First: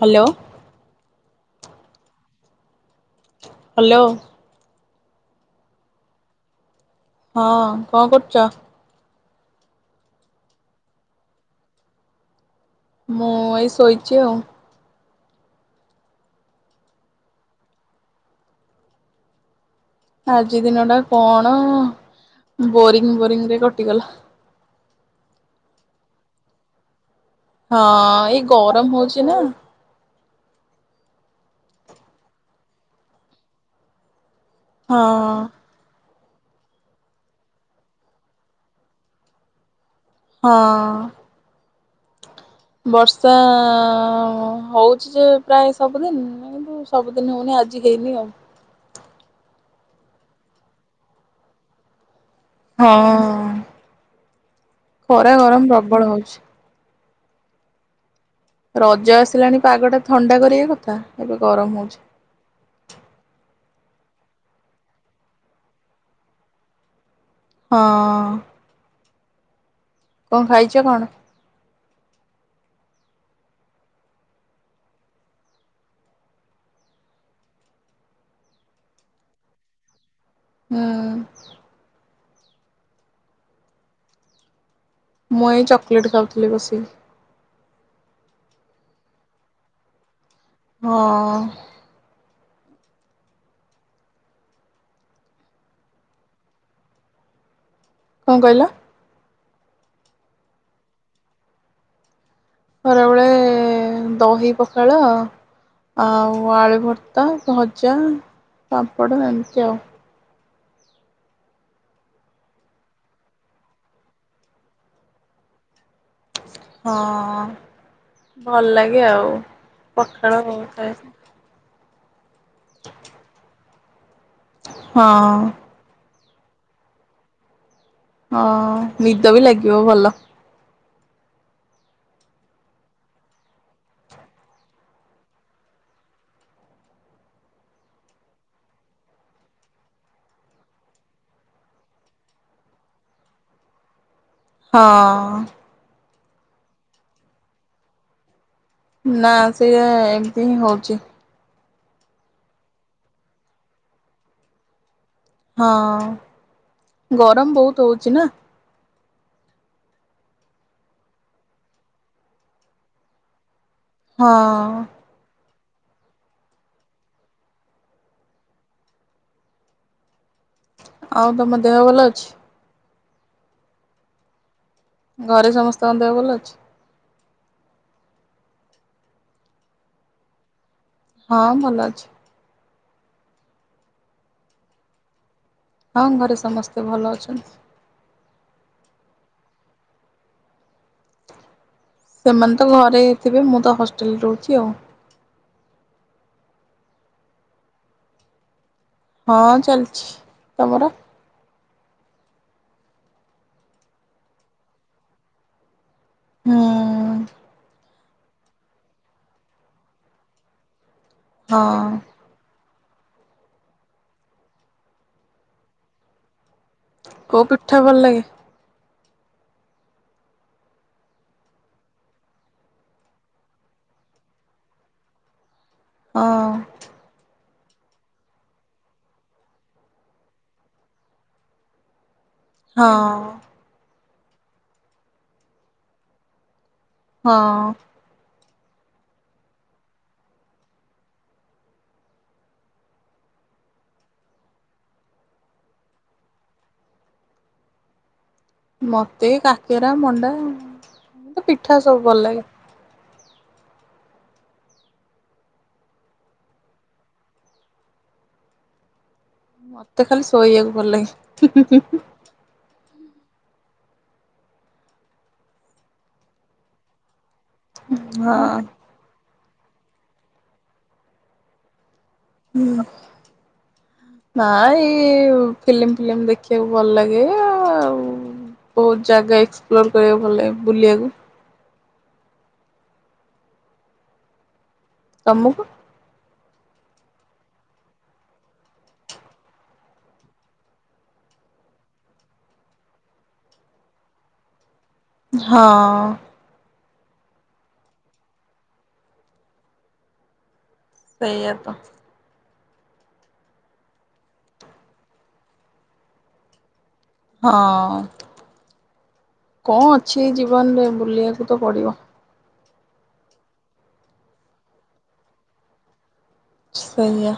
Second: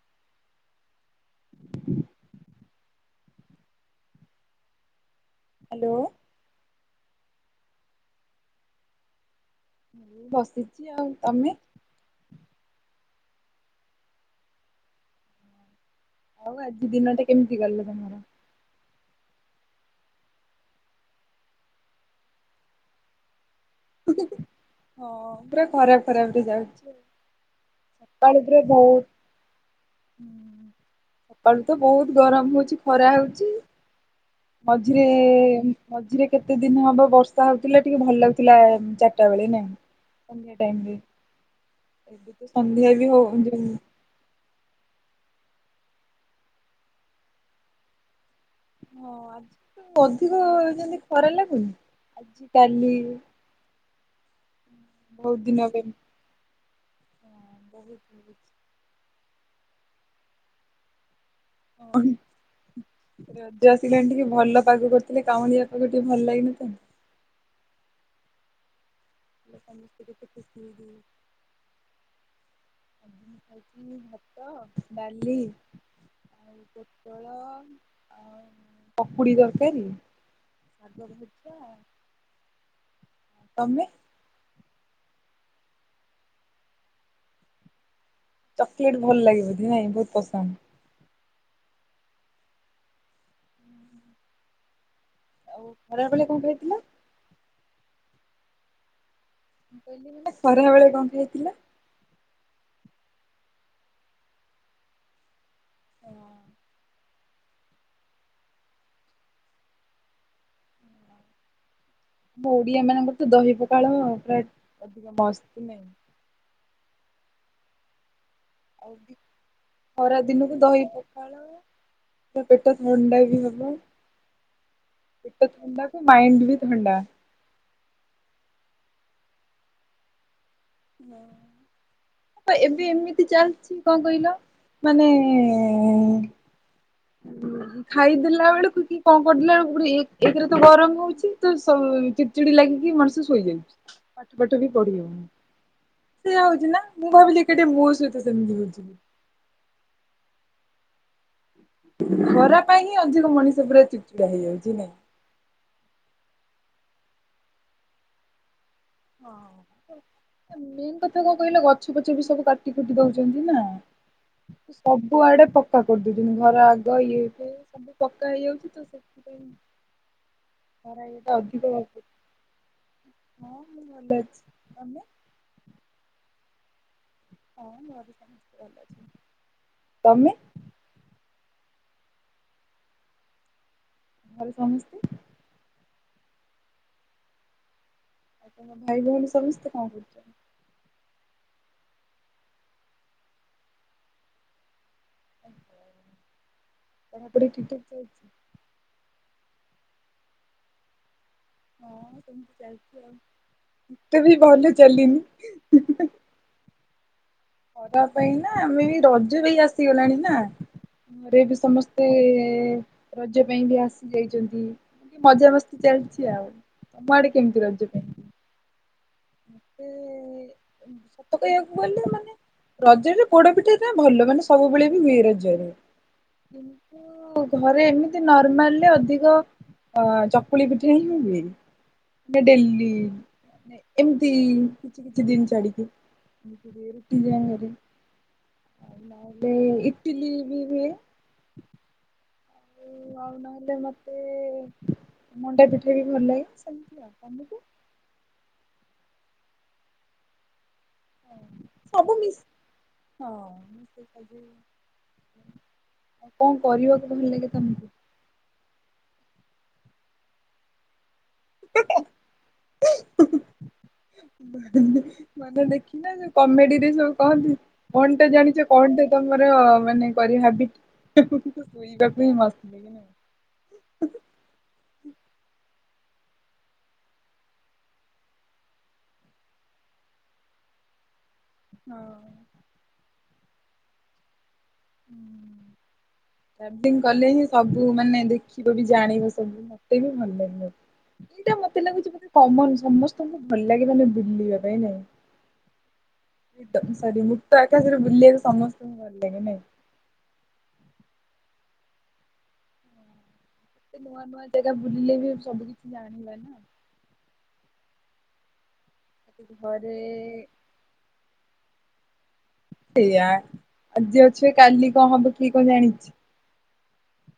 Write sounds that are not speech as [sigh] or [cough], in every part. Hello. Hello. Hello. ହଁ କଣ କରୁଛ? ବସିଛି ଆଉ ତମେ? ମୁଁ ଏଇ ଶୋଇଛି ଆଉ। ହଉ ଆଜି ଦିନଟା କେମିତି ଗଲେ ତମର? ଆଜି ଦିନ ଟା କଣ ବୋରିଂ ବୋରିଂ ରେ କଟିଗଲା। ହଁ ପୁରା ଖରାପ ଖରାପ ରେ ଯାଉଛି। ହଁ ସକାଳୁ ଏଇ ପୁରା ଗରମ ବହୁତ ହଉଛି ନା। ସକାଳୁ ତ ବହୁତ ଗରମ ହଉଛି ଖରା ହଉଛି। ହଁ ମଝିରେ ମଝିରେ କେତେ ଦିନ ହବ ବର୍ଷା ହଉଥିଲା ଟିକେ ଭଲ ଲାଗୁଥିଲା ଚାରିଟା ବେଳେ ନାଇ? ସଂଧ୍ୟ ହଁ ଟାଇମରେ ଏବେ ତ ବି ହଉ ବର୍ଷା ଯୋଉ ହଉ ଯେ ପ୍ରାୟ ସବୁଦିନ କିନ୍ତୁ ସବୁଦିନ ହଉନି ଆଜି ହେଇନି ଆଉ। ହଁ ଆଜି ଅଧିକ ଯେମତି ଖରା ଲାଗୁନି? [inaudible] ହଁ ଖରା ଗରମ ପ୍ରବଳ ହଉଛି। ହଁ ବହୁତ। ରଜ ଆସିଲାଣି ପାଗଟା ଥଣ୍ଡା କରିଆ କଥା। ଏବେ ଗରମ ହ ହ, ରଜ ଆସିଲାଣି ଟିକେ ଭଲ ପାଗ କରୁଥିଲେ କାଉଁଡିଆ ପାଗ ଟିକେ ଭଲ ଲାଗି ନ ଥାନ୍ତା। ହଁ ଲ [unintelligible] କଂ ଖାଇଛ କଣ? ଖାଇଚି ଭାତ ଡାଲି - - ଆଉ ପୋଟଳ ଆଉ ପକୁଡି ଦରକାରୀ - - ହୁଁ ଶାଗ ଭଜା। ତମେ? ମୁଁ ଏଇ ଚକୋଲେଟ୍ ଖାଉଥିଲି ବସି କି। ଚକୋଲେଟ୍ ଭଲ ଲାଗିବ ନାଇଁ ବହୁତ ପସନ୍ଦ। ହଁ ଖରାବେଳେ କଂ ଖାଇଥିଲ? କଁ କହିଲ? ମୁଁ ଖରା ବେଳେ କଁ ଖାଇଥିଲ? ଖରାବେଳେ ଦହି ପଖାଳ ଆଉ ଆମ ଆଳୁ ଭର୍ ତା ଭଜା, ପାମ୍ପଡ଼ ଏମିତି ଆଉ। ଓଡ଼ିଆ ମାନଙ୍କର ତ ଦହି ପଖାଳ ପୁରା ମସ୍ତ୍ ନାଇଁ। ହଁ, ଭଲ ଲାଗେ ଆଉ। ଖରା ପଖାଳ ଦିନକୁ ବହୁତ ଦହି ଖାଏ। ପଖାଳ ପେଟ ଥଣ୍ଡା ବି ହବ। ପେଟ ହଁ ଥଣ୍ଡା ମାଇଣ୍ଡ ବି ଥଣ୍ଡା। ହଁ, ନିଦ ବି ଲାଗିବ ଭଲ। ହିଁ ହ ଏବେ ଏମିତି ଚାଲିଛି କଣ କହିଲ? ମାନେ [inaudible] ଖାଇଦେଲା ବେଳକୁ କି କଂ କରିଦେଲା ବେଳେକୁ ଏକରେ ତ ଗରମ ହଉଚି ତ ଚିଡ଼ି ଲାଗିକି ମଣିଷ ଶୋଇଯାଉଚି। ପାଠ ପାଠ ବି ହଁ ପଢି ହଉନି। ସେଇୟା ହଉଚି ନା ମୁଁ ଭାବିଲି ଏକା ଟିଆ ମୋ ସହିତ ସେମିତି ହଉଚି। ନା ସିଏ ଏମିତି ହିଁ ହଉଚି। ଖରା ପାଇଁ ହିଁ ଅଧିକ ମଣିଷ ପୁରା ଚିଡିଚିଡା ହେଇଯାଉଚି ନାଇଁ। ହଁ, ଗରମ ବହୁତ ହଉଚି ନା। ଓ ମେନ୍ କଥା କଣ କହିଲ ଗଛ ପଛ ବି ସବୁ କାଟି କୁଟି ଦଉଛନ୍ତି ନା। ହଁ ସ କୁଆଡେ ପକ୍କା କରିଦଉଚନ୍ତି। ଘର ଆଗ ଇଏ ହେଇ ସବୁ ପକ୍କା ହେଇଯାଉଚି। ତ ସେଥି [inaudible] ଆଉ ତମ ଦେହ ଭଲ ଅଛି? ହଁ। [unintelligible] ଘରେ ସମସ୍ତଙ୍କ ଦେହ ଭଲ ଅଛି? ତମେ? ହଁ ଭଲ ଅଛି। ଘରେ ସମସ୍ତେ - - ହଁ ଘରେ ସମସ୍ତେ ଭଲ ଅଛନ୍ତି। ଆଉ ଭାଇ ଭଉଣୀ ସମସ୍ତେ କଁ କରୁଚନ୍ତି? ସେମାନେ ତ ଘରେ ଥିବେ, ମୁଁ ତ ହଷ୍ଟେଲରେ ରହୁଚି ଆଉ। ପଢ଼ା ପଢ଼ି ଠିକ୍ ଠାକ୍ ଚାଲିଚି। ହଁ ଚାଲିଛି ତମର? ହଁ ସେମତି ଯାଇଛି ଆଉ ଏତେ ବି ଭଲ ଚାଲିନି। ହୁଁ। ଙ୍କପାଇଁ ନା ଆମେ ବି ରଜ ବି ଆସିଗଲାଣି ନା। ଘରେ ବି ହଁ ସମସ୍ତେ ରଜ ପାଇଁ ବି ଆସି ଯାଇଛନ୍ତି ମଜା ମସ୍ତି ଚାଲିଛି ଆଉ। ତମଆଡେ କୋଉ କେମିତି ପିଠା ରଜ ଭଲ ପାଇଁ? ଲାଗେ ମତେ ସତ କହିବାକୁ ଗଲେ ମାନେ ରଜରେ ପୋଡପିଠା ଟା ଭଲ ମାନେ ସବୁବେଳେ ବି ହୁଏ ରଜରେ। ହଁ। କିନ୍ତୁ ଘରେ ଏମିତି ନର୍ମାଲରେ ଅଧିକ ହଁ ଚକୁଳି ପିଠା ହିଁ ହୁଏ ହଁ ଡେଲି ଏମିତି କିଛି କିଛି ଦିନି ଛାଡିକି ହଁ ରୁଟି ଆଉ ନହେଲେ ଇଟିଲି ବି ହୁଏ। ଆଉ ନହେଲେ ମୋତେ ମଣ୍ଡା ପିଠା ବି ଭଲ ଲାଗେ ସେମିତି ଆଉ ତମକୁ? ମତେ କାକେରା ମଣ୍ଡା ମତେ ପିଠା ସବୁ ଭଲ ଲାଗେ। ହଁ ମୁ କଣ କରିବାକୁ ଭଲ ଲାଗେ ତମକୁ? ମତେ ଖାଲି ଶୋଇବାକୁ ଭଲ ଲାଗେ। [inaudible] ମାନେ ମାନେ ଦେଖିଚ ନା କମେଡିରେ ସବୁ କହନ୍ତି। କଣ ଟେ ଜାଣିଛ ହଁ କଣ ଟେ ତମର ମାନେ କରି ହାବିଟ ଶୋଇବାକୁ ହିଁ ମସ୍ତ ଲାଗେ ନା। ନା ଏଇ ଫିଲ୍ମ ଫିଲ୍ମ ଦେଖିବାକୁ ଭଲ ଲାଗେ ଆଉ। ବୋହୁତ ଜାଗା ଏକ୍ସପ୍ଲୋର କରିବାକୁ ଭଲ ଲାଗେ ବୁଲିବାକୁ ହଁ। ତମକୁ? ଚାଟିଙ୍ଗ କଲେ ହିଁ ସବୁ ମାନେ ଦେଖିବ ବି ଜାଣିବ ସବୁ ମତେ ବି ଭଲ ଲାଗିବ। ଏଇଟା ମତେ ଲାଗୁଛି ଗୋଟେ କମନ ସମସ୍ତଙ୍କୁ ଭଲ ଲାଗେ ମାନେ ବୁଲିବା ପାଇଁ ନାଇଁ। ହଁ। ସରି ମୁକ୍ତ ଆକାଶରେ ବୁଲିବାକୁ ସମସ୍ତଙ୍କୁ ଭଲ ଲାଗେ ନାଇଁ। ସେଇଆ ତ। ଏତେ ନୂଆ ନୂଆ ଜାଗା ବୁଲିଲେ ବି ସବୁ କିଛି ଜାଣିବା ନା? ହଁ କଁ ଘରେ ଅଛି ଜୀବନରେ ବୁଲିବାକୁ ତ ପଡିବ। ସେଇଆ ଆଜି ଅଛେ କାଲି କଣ ହବ କିଏ କଣ ଜାଣିଛି। ସେଇୟା।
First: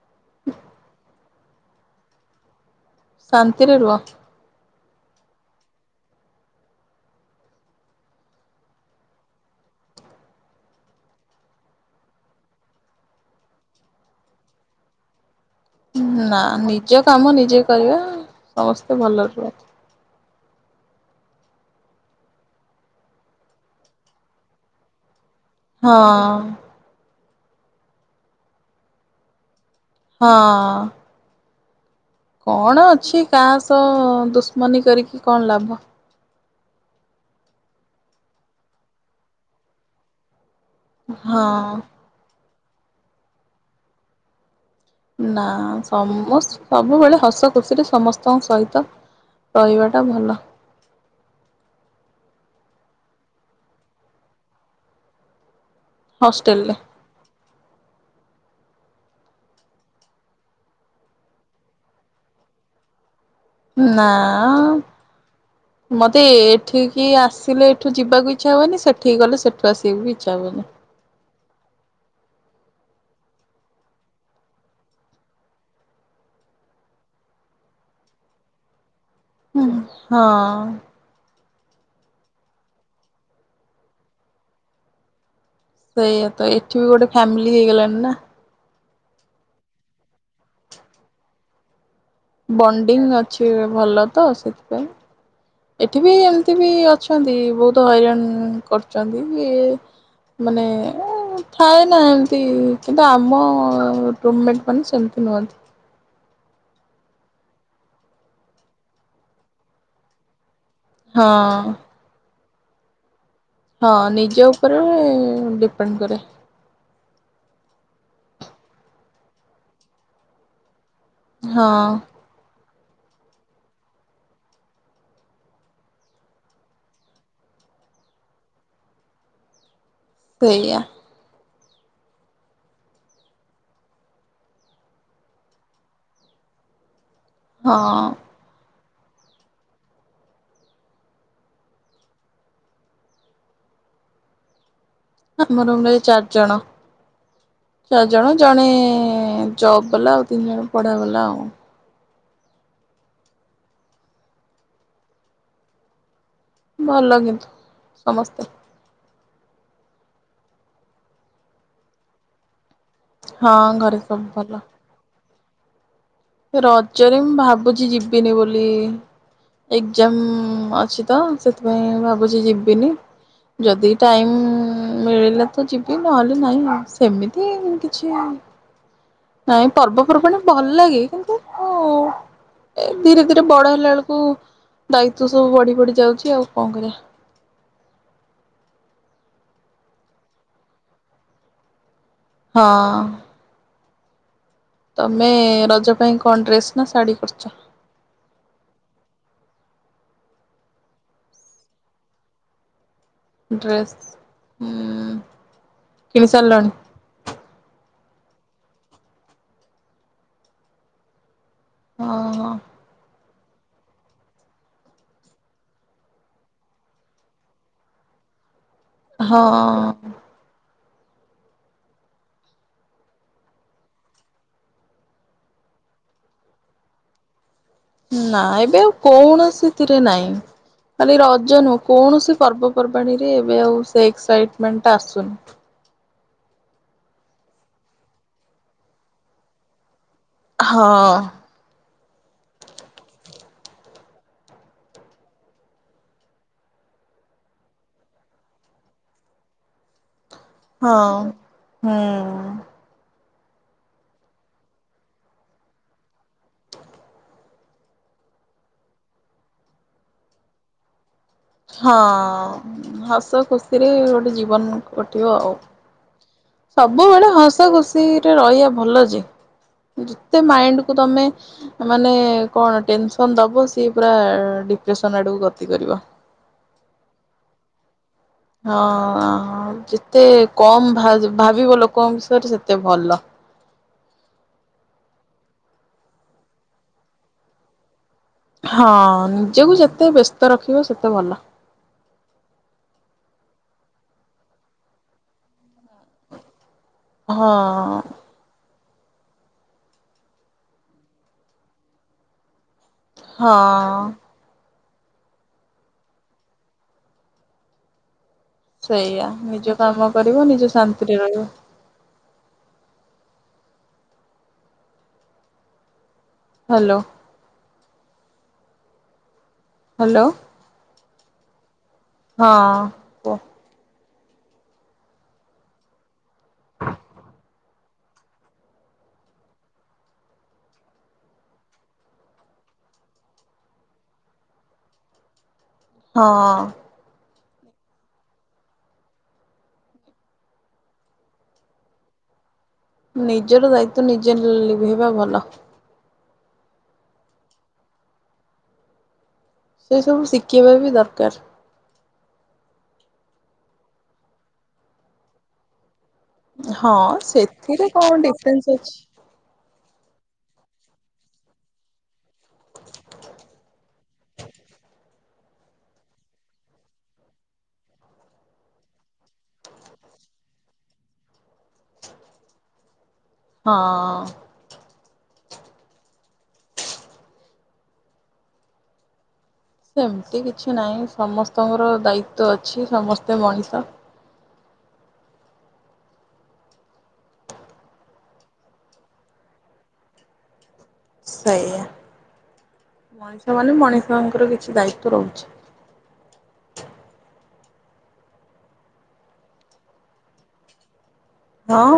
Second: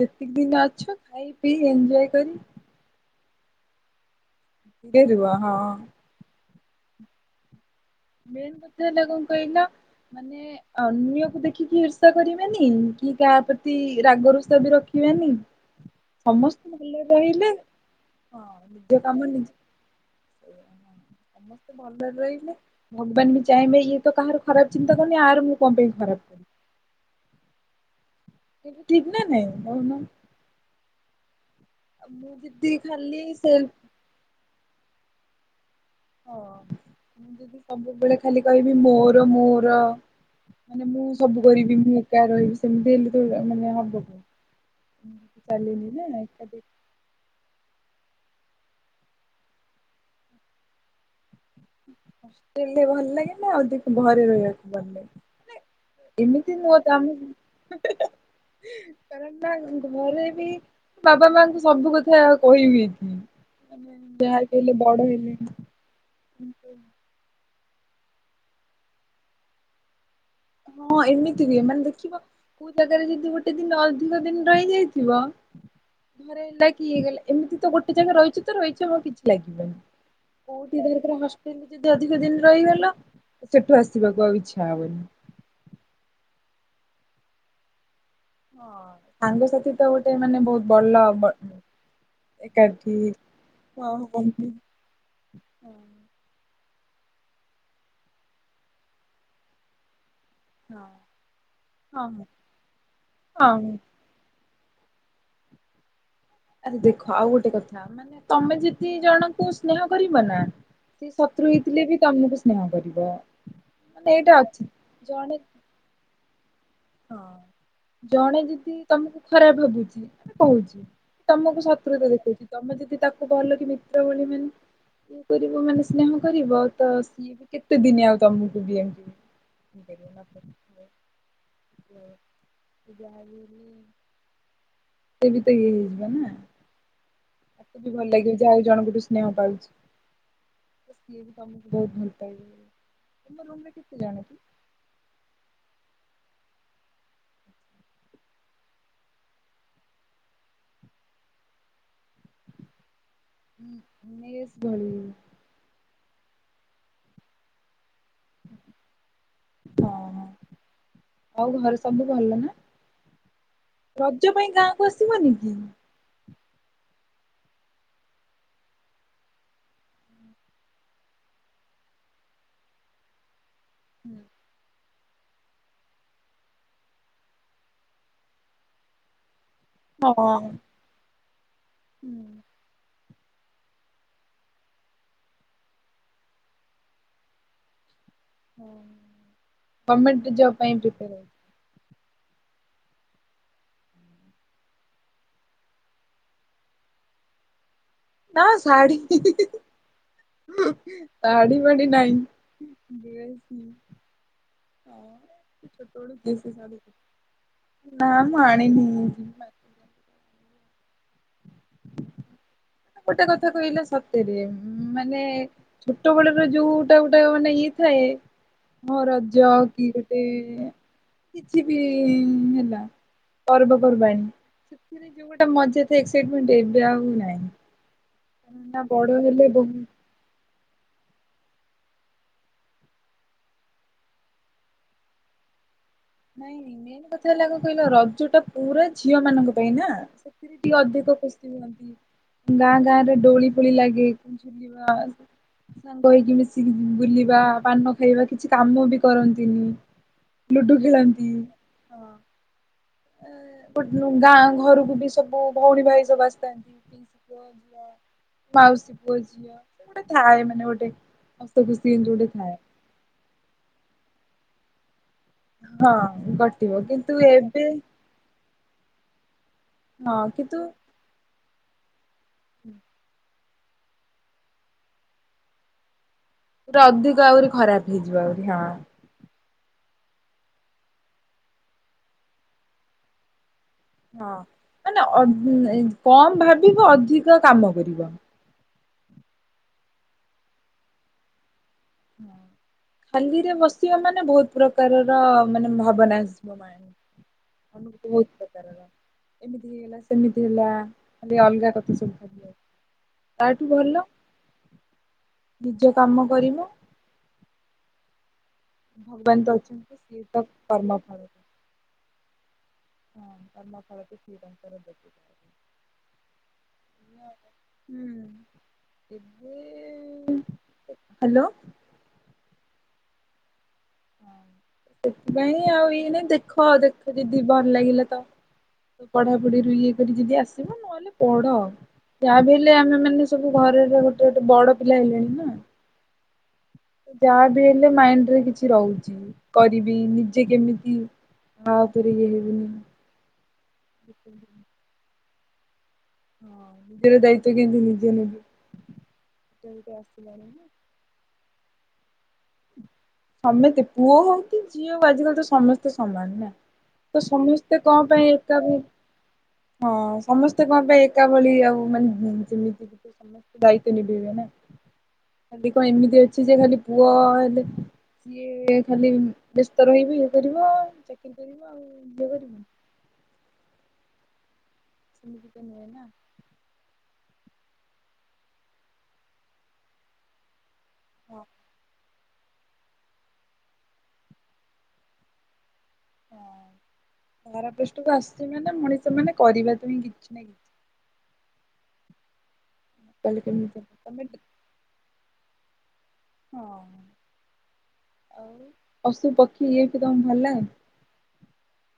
ଯେତିକି ଦିନ ଅଛୁ ଖାଇ ପିଇ ଏଞ୍ଜୟ କରି ଶାନ୍ତିରେ ରୁହ। ନ୍ତିରେ ରୁହ ହଁ। ମେନ୍ କଥା ହେଲା କଣ କହିଲ ମାନେ ଅନ୍ୟକୁ ଦେଖିକି ଇର୍ଷା କରିବାନି କି କାହା ପ୍ରତି ରାଗରୁଷା ବି ରଖିବାନି। ନା ସମସ୍ତେ ନିଜ ଭଲ କାମ ରହିଲେ ନିଜେ କରିବା ହଁ ସମସ୍ତେ ନିଜ ଭଲରେ କାମ ନିଜେ ରୁହନ୍ତି। ସେ ହ [unintelligible] ସମସ୍ତେ ଭଲରେ ରହିଲେ ଭଗବାନ ବି ଚାହିଁବେ ଇଏ ତ କାହାର ଖରାପ ଚିନ୍ତା କରନି ଆର ମୁଁ କଣ ପାଇଁ ଖରାପ ହଁ କରିବି। ଠିକ୍ ନା ନାହିଁ କୋହୁନ? ହଁ। ମୁଁ ଯଦି କଣ ଖାଲି ଅଛି କାହା ସେଲ୍ଫ ସହ ଦୁଶମନୀ କରିକି କଣ ଲାଭ। ହଁ ମୁଁ ଯଦି ସବୁବେଳେ ଖାଲି କହିବି ମୋର ମୋର ମାନେ ମୁଁ ସବୁ କରିବି ହଁ। ମୁଁ ଏକା ରହିବି ସେମିତି ହେଲେ ଥୋ ମାନେ ହବ କି? ନା ଚାଲିନି ନା ସମ ଏକା ଦେ ସବୁବେଳେ ହସ ଖୁସିରେ ସମସ୍ତଙ୍କ ସହିତ ରହିବାଟା ଭଲ। ବୁଲିଲେ ଭଲ ଲାଗେ ନା ଅଧିକ ଘରେ ରହିବାକୁ ଭଲ ଲାଗେ? ଏମିତି ହଷ୍ଟେଲରେ ନୁହ ତମ। କାରଣ ତାଙ୍କ ଘରେ ବି ବାବା ମାଙ୍କୁ ସବୁ କଥା କହିବି। ନା ମାନେ ଯାହାବି ହେଲେ ବଡ ହେଲେଣି। ମତେ କିନ୍ତୁ ଏଠିକି ଆସିଲେ ଏଠୁ ଯିବାକୁ ଇଚ୍ଛା ହୁଏନି, ସେଠିକି ଗଲେ ସେଠୁ ଆସିବାକୁ ବି ଇଚ୍ଛା ହୁଏନି। ହଁ ଏମିତି ବି ମାନେ ଦେଖିବ କୋଉ ଜାଗାରେ ଯଦି ଗୋଟେ ଦିନ ଅଧିକ ଦିନ ରହିଯାଇଥିବ ଘରେ ହେଲା କି ଇଏ ଗଲା ଏମିତି ତ ଗୋଟେ ଜାଗା ରହିଛି ତ ରହିଛି ହଁ କିଛି ହୁଁ ଲାଗିବନି। ହଁ କୋଉଠି ଧର ଥର ହଷ୍ଟେଲରେ ଯଦି ଅଧିକ ଦିନ ରହିଗଲ, ସେଠୁ ଆସିବାକୁ ଆଉ ଇଚ୍ଛା ହବନି। ସେଇଆତ, ଏଠି ବି ଗୋଟେ ଫ୍ୟାମିଲି ହେଇଗଲାଣି ନା। ହଁ, ସାଙ୍ଗସାଥି ତ ଗୋଟେ ମାନେ ବହୁତ ଭଲ ବ ଏକାଠି ବଣ୍ଡିଙ୍ଗ ଅଛି ହଁ ଭଲ ତ ହଁ ସେଥିପାଇଁ। ଏଠି ବି ଏମିତି ବି ଅଛନ୍ତି ବହୁତ ହଇରାଣ କରୁଛନ୍ତି ଇଏ ମାନେ ଥାଏ ନା ହଁ। ଏମତି କିନ୍ତୁ ଆମ ହଁ ରୁମ ମେଟ୍ ମାନେ ସେମିତି ନୁହନ୍ତି। ଦେଖ ଆଉ ଗୋଟେ କଥା ତମେ ଯଦି ଜଣଙ୍କୁ ସ୍ନେହ କରିବ ନା ଶତ୍ରୁ ହଁ ହେଇଥିଲେ ବି ତମକୁ ସ୍ନେହ କରିବ। ହଁ ମାନେ ଏଇଟା ନିଜ ଅଛି ଉପରେ ଜଣେ ଡିପେଣ୍ଡ କରେ। ହଁ ଜଣେ ଯଦି ତମକୁ ଖରାପ ଭାବୁଛି କହୁଛି ତମକୁ ହଁ ଶତ୍ରୁତା ଦେଖୋଉଛି ତମେ ଯଦି ତାକୁ ଭଲ କି ମିତ୍ର ବୋଲି ମାନ ଇଏ କରିବ ମାନେ ସ୍ନେହ କରିବ ତ ସିଏ ବି କେତେ ଦିନ ଆଉ ତମକୁ ବି ଏମିତି [inaudible] ସେଇଆ। ସିଏ ବି ତ ଇଏ ହେଇଥିଲା ନା। ହଁ ତାକୁ ବି ଭଲ ଲାଗିବି ଯେ ଆଉ ଜଣଙ୍କଠୁ ସ୍ନେହ ପାଉଛି। ସିଏ ବି ତମକୁ ବହୁତ ଭଲ ପାଇବ ତମ ରୁମରେ କେତେ ଜଣ କି ଆମ ରୁମ ରେ ଚାରି ଜଣ। ଚାରି ଜଣ ଜଣେ ଜବ ବାଲା ଆଉ ତିନି ଜଣ ପଢା ବାଲା ଆଉ। [inaudible] ଭଲ କିନ୍ତୁ ସମସ୍ତେ। ହଁ ହଁ ଆଉ ଘରେ ସବୁ ଭଲ ନା? ହଁ ଘରେ ସବୁ ରଜ ପାଇଁ ଭଲ। ଗାଁକୁ ଆସିବନି କି? ରଜରେ ମୁଁ ଭାବୁଛି ଯିବିନି ବୋଲି ଏକ୍ଜାମ ଅଛି ତ ସେଥିପାଇଁ ଭାବୁଛି ଯିବିନି ଯଦି ଟାଇମ୍ ମିଳିଲା ତ ଯିବି ନହେଲେ ନାହିଁ ସେମିତି କିଛି ନାଇଁ ହଁ ପର୍ବପର୍ବାଣି ହଁ। ଭଲ ଲାଗେ କିନ୍ତୁ ଉଁ ଏ ଧୀରେ ଧୀରେ ବଡ ହେଲା ବେଳକୁ ଦାୟିତ୍ଵ ସବୁ ବଢି ବଢି ଯାଉଛି ଆଉ କଣ କରିବା। ହଁ ଗର୍ମେଣ୍ଟ ଜବ ପାଇଁ ପ୍ରିୟାର ହଉଛି। ହଁ। ତମେ ରଜ ପାଇଁ କଣ ଡ୍ରେସ୍ ନା ଶାଢ଼ୀ କରିଚ? ନା ଶାଢ଼ୀ ହି ହି ହି ଶାଢ଼ୀ ଫାଢୀ ନାଇଁ ଡ୍ରେସ୍ ହୁଁ [inaudible] ଛୋଟବେଳୁ କିଣି କିଏସେ ସାରିଲଣି? ଶାଢ଼ୀ ନାଁ ମୁଁ ଆଣିନି ଅ ହ ଗୋଟେ କଥା କହିଲା ସତେରେ ମାନେ ଛୋଟ ବେଳର ଯୋଉଟା ଗୋଟା ମାନେ ଇଏ ଥାଏ। ହଁ ରଜ କି ଗୋଟେ କିଛି ବି ହେଲା ପର୍ବପର୍ବାଣି ସେଥିରେ ଯୋଉ ଗୋଟା ମଜା ଥାଏ ଏକ୍ସାଇଟମେଣ୍ଟ ଏବେ ଆଉ ନାହିଁ। ନା କାରଣ ଏବେ ଆଉ ବଡ ହେଲେ କୌଣସି ବହୁ ଥିରେ ନାଇଁ। ଖାଲି ରଜ ନୁହଁ କୌଣସି ପର୍ବପର୍ବାଣି ରେ ଏବେ ଆଉ ସେ ଏକ୍ସାଇଟମେଣ୍ଟ ଟା ଆସୁନି। ନାଇଁ ମେନ୍ କଥା ହେଲା କଣ କହିଲ ରଜ ଟା ପୁରା ଝିଅ ମାନଙ୍କ ପାଇଁ ନା। ସେଥିରେ ଟିକେ ହଁ ଅଧିକ ଖୁସି ହୁଅନ୍ତି ଗାଁ ଗାଁ ରେ ଡୋଳି ଫୋଳି ଲାଗେ ଝୁଲିବା ସାଙ୍ଗ ହେଇକି ମିଶିକି ବୁଲିବା ପାନ ଖାଇବା କିଛି କାମ ବି କରନ୍ତିନି। ଲୋଡୁ ହଁ ହୁଁ। [inaudible] ଗାଁ ଘରକୁ ବି ସବୁ ଭଉଣୀ ଭାଇ ସବୁ ଆସିଥାନ୍ତି ପିଉସି ପୁଅ ମାଉସୀ ପୁଅ ଝିଅ ସେ ଗୋଟେ ଥାଏ ମାନେ ଗୋଟେ ହସ ଖୁସି ହଁ ଏମିତି ଗୋଟେ ଥାଏ ହସ ଖୁସିରେ ଗୋଟେ ଜୀବନ କଟିବ ଆଉ ହଁ କଟିବ କିନ୍ତୁ ସବୁବେଳେ ଏବେ ହସ ଖୁ ଖୁସିରେ ରହିବା ଭଲ ଯେ ହଁ ଯେତେ କିନ୍ତୁ ମାଇଣ୍ଡକୁ ତମେ ମାନେ କଣ ଟେନସନ୍ ଦବ ସିଏ ପୁରା ଡିପ୍ରେସନ ଆଡକୁ ଗତି କରିବ। ପୁରା ଅଧିକ ଆହୁରି ଖରାପ ହେଇଯିବ ଆଉ। ହଁ ଯେତେ କମ୍ ଭାଜ ଭାବିବ ଲୋକଙ୍କ ବିଷୟରେ ସେତେ ଭଲ। ହଁ ମାନେ ଅଧି କମ ଭାବିବ ଅଧିକ କାମ କରିବ। ହଁ ନିଜକୁ ଯେତେ ବ୍ୟସ୍ତ ରଖିବ ସେତେ ଭଲ। ଖାଲିରେ ବସିବା ମାନେ ବୋହୁତ ପ୍ରକାରର ମାନେ ଭାବନା ଆସିବ ମାଇଣ୍ଡି ହଁ ମାନେ ବୋହୁତ ପ୍ରକାରର ଏମିତି ହେଇଗଲା ସେମିତି ହେଲା ଖାଲି ଅଲଗା କଥା ଶୁଣି। [inaudible] ତାଠୁ ଭଲ ହଁ ନିଜ କାମ କରିବ। ସେଇଆ ଭଗବାନ ନିଜ ଦଉଛନ୍ତି କି କାମ ସିଏ ତ କରିବ ନିଜ କର୍ମ ଶାନ୍ତିରେ ଫଳ। ରହିବ। [inaudible] ହାଲୋ। Hello hello. ହଁ। କୁହ ସେଥିପାଇଁ ଆଉ ଇଏ ନାଇଁ ଦେଖ ଆଉ ଦେଖ ଯଦି ଭଲ ଲାଗିଲା ତ। ପଢାପଢିରୁ ଇଏ କରି ଯଦି ଆସିବ ନ ଖାଲି ପଢ଼ ଯାହା ବି ହେଲେ ଆମେ ମାନେ ସବୁ ଘରେର ଗୋଟେ ଗୋଟେ ବଡ ପିଲା ହେଲେଣି ନା। ହଁ। ଯାହା ବି ହେଲେ ମାଇଣ୍ଡିରେ କିଛି ରହୁଚି କରିବି ନିଜେ କେମିତି ମା ପରୀ ଇଏ ହେବିନି। ନିଜର ଦାୟିତ୍ଵ ନିଜେ ଲିଭେଇବା ଭଲ। ହଁ ନିଜର ଦାୟିତ୍ଵ କେନ୍ତି ନିିଜେ ନିଭେ। [inaudible] ସେ ସବୁ ଶିଖେଇବା ବି ଦରକାର। ସମେତେ ପୁଅ ହଉ କି ଯିଏ ହଉ ଆଜିକାଲି ତ ସମସ୍ତେ ସମାନ। ହଁ ତ ସମେସ୍ତେ ସେଥିରେ କଣ ପାଇଁ ଡିଫରେନ୍ସ ଏକାଭ ଅଛି। ହଁ ସମେସ୍ତେ କଣ ପାଇଁ ଏକା ଭଳି ଆଉ ମାନେ ଯେମିତି କି ସମସ୍ତେ ଦାୟିତ୍ଵ ନିଭେଇବେ ନା। ଖାଲି କଣ ଏମିତି ଅଛି ଯେ ଖାଲି ପୁଅ ସିଏ ଖାଲି ବ୍ୟସ୍ତ ରହିବି ଇଏ କରିବ ଚାକିରି କରିବ। [unintelligible] ହଁ ସେମିତି ତ ନୁହେଁ ନା। ସେମିତି କିଛି ନାଇଁ ହଁ ସମସ୍ତଙ୍କର ଦାୟିତ୍ଵ ଅଛି ସମସ୍ତେ ମଣିଷ। ହଁ ଧରା ପୃଷ୍ଠକୁ ଆସିଚେ ମାନେ ମଣିଷ ମାନେ କରିବା ତ ହିଁ କିଛି ନା କିଛି। ସେଇଆ କଲେ ମଣିଷ କେମିତି ମାନେ ହବ ତମେ ମଣିଷଙ୍କର କିଛି ଦାୟିତ୍ଵ ରହୁଚି। ହଁ ଆଉ ପଶୁ ପକ୍ଷୀ ଇଏ ବି ତମକୁ ଭଲ ଲାଗେ? ହଁ।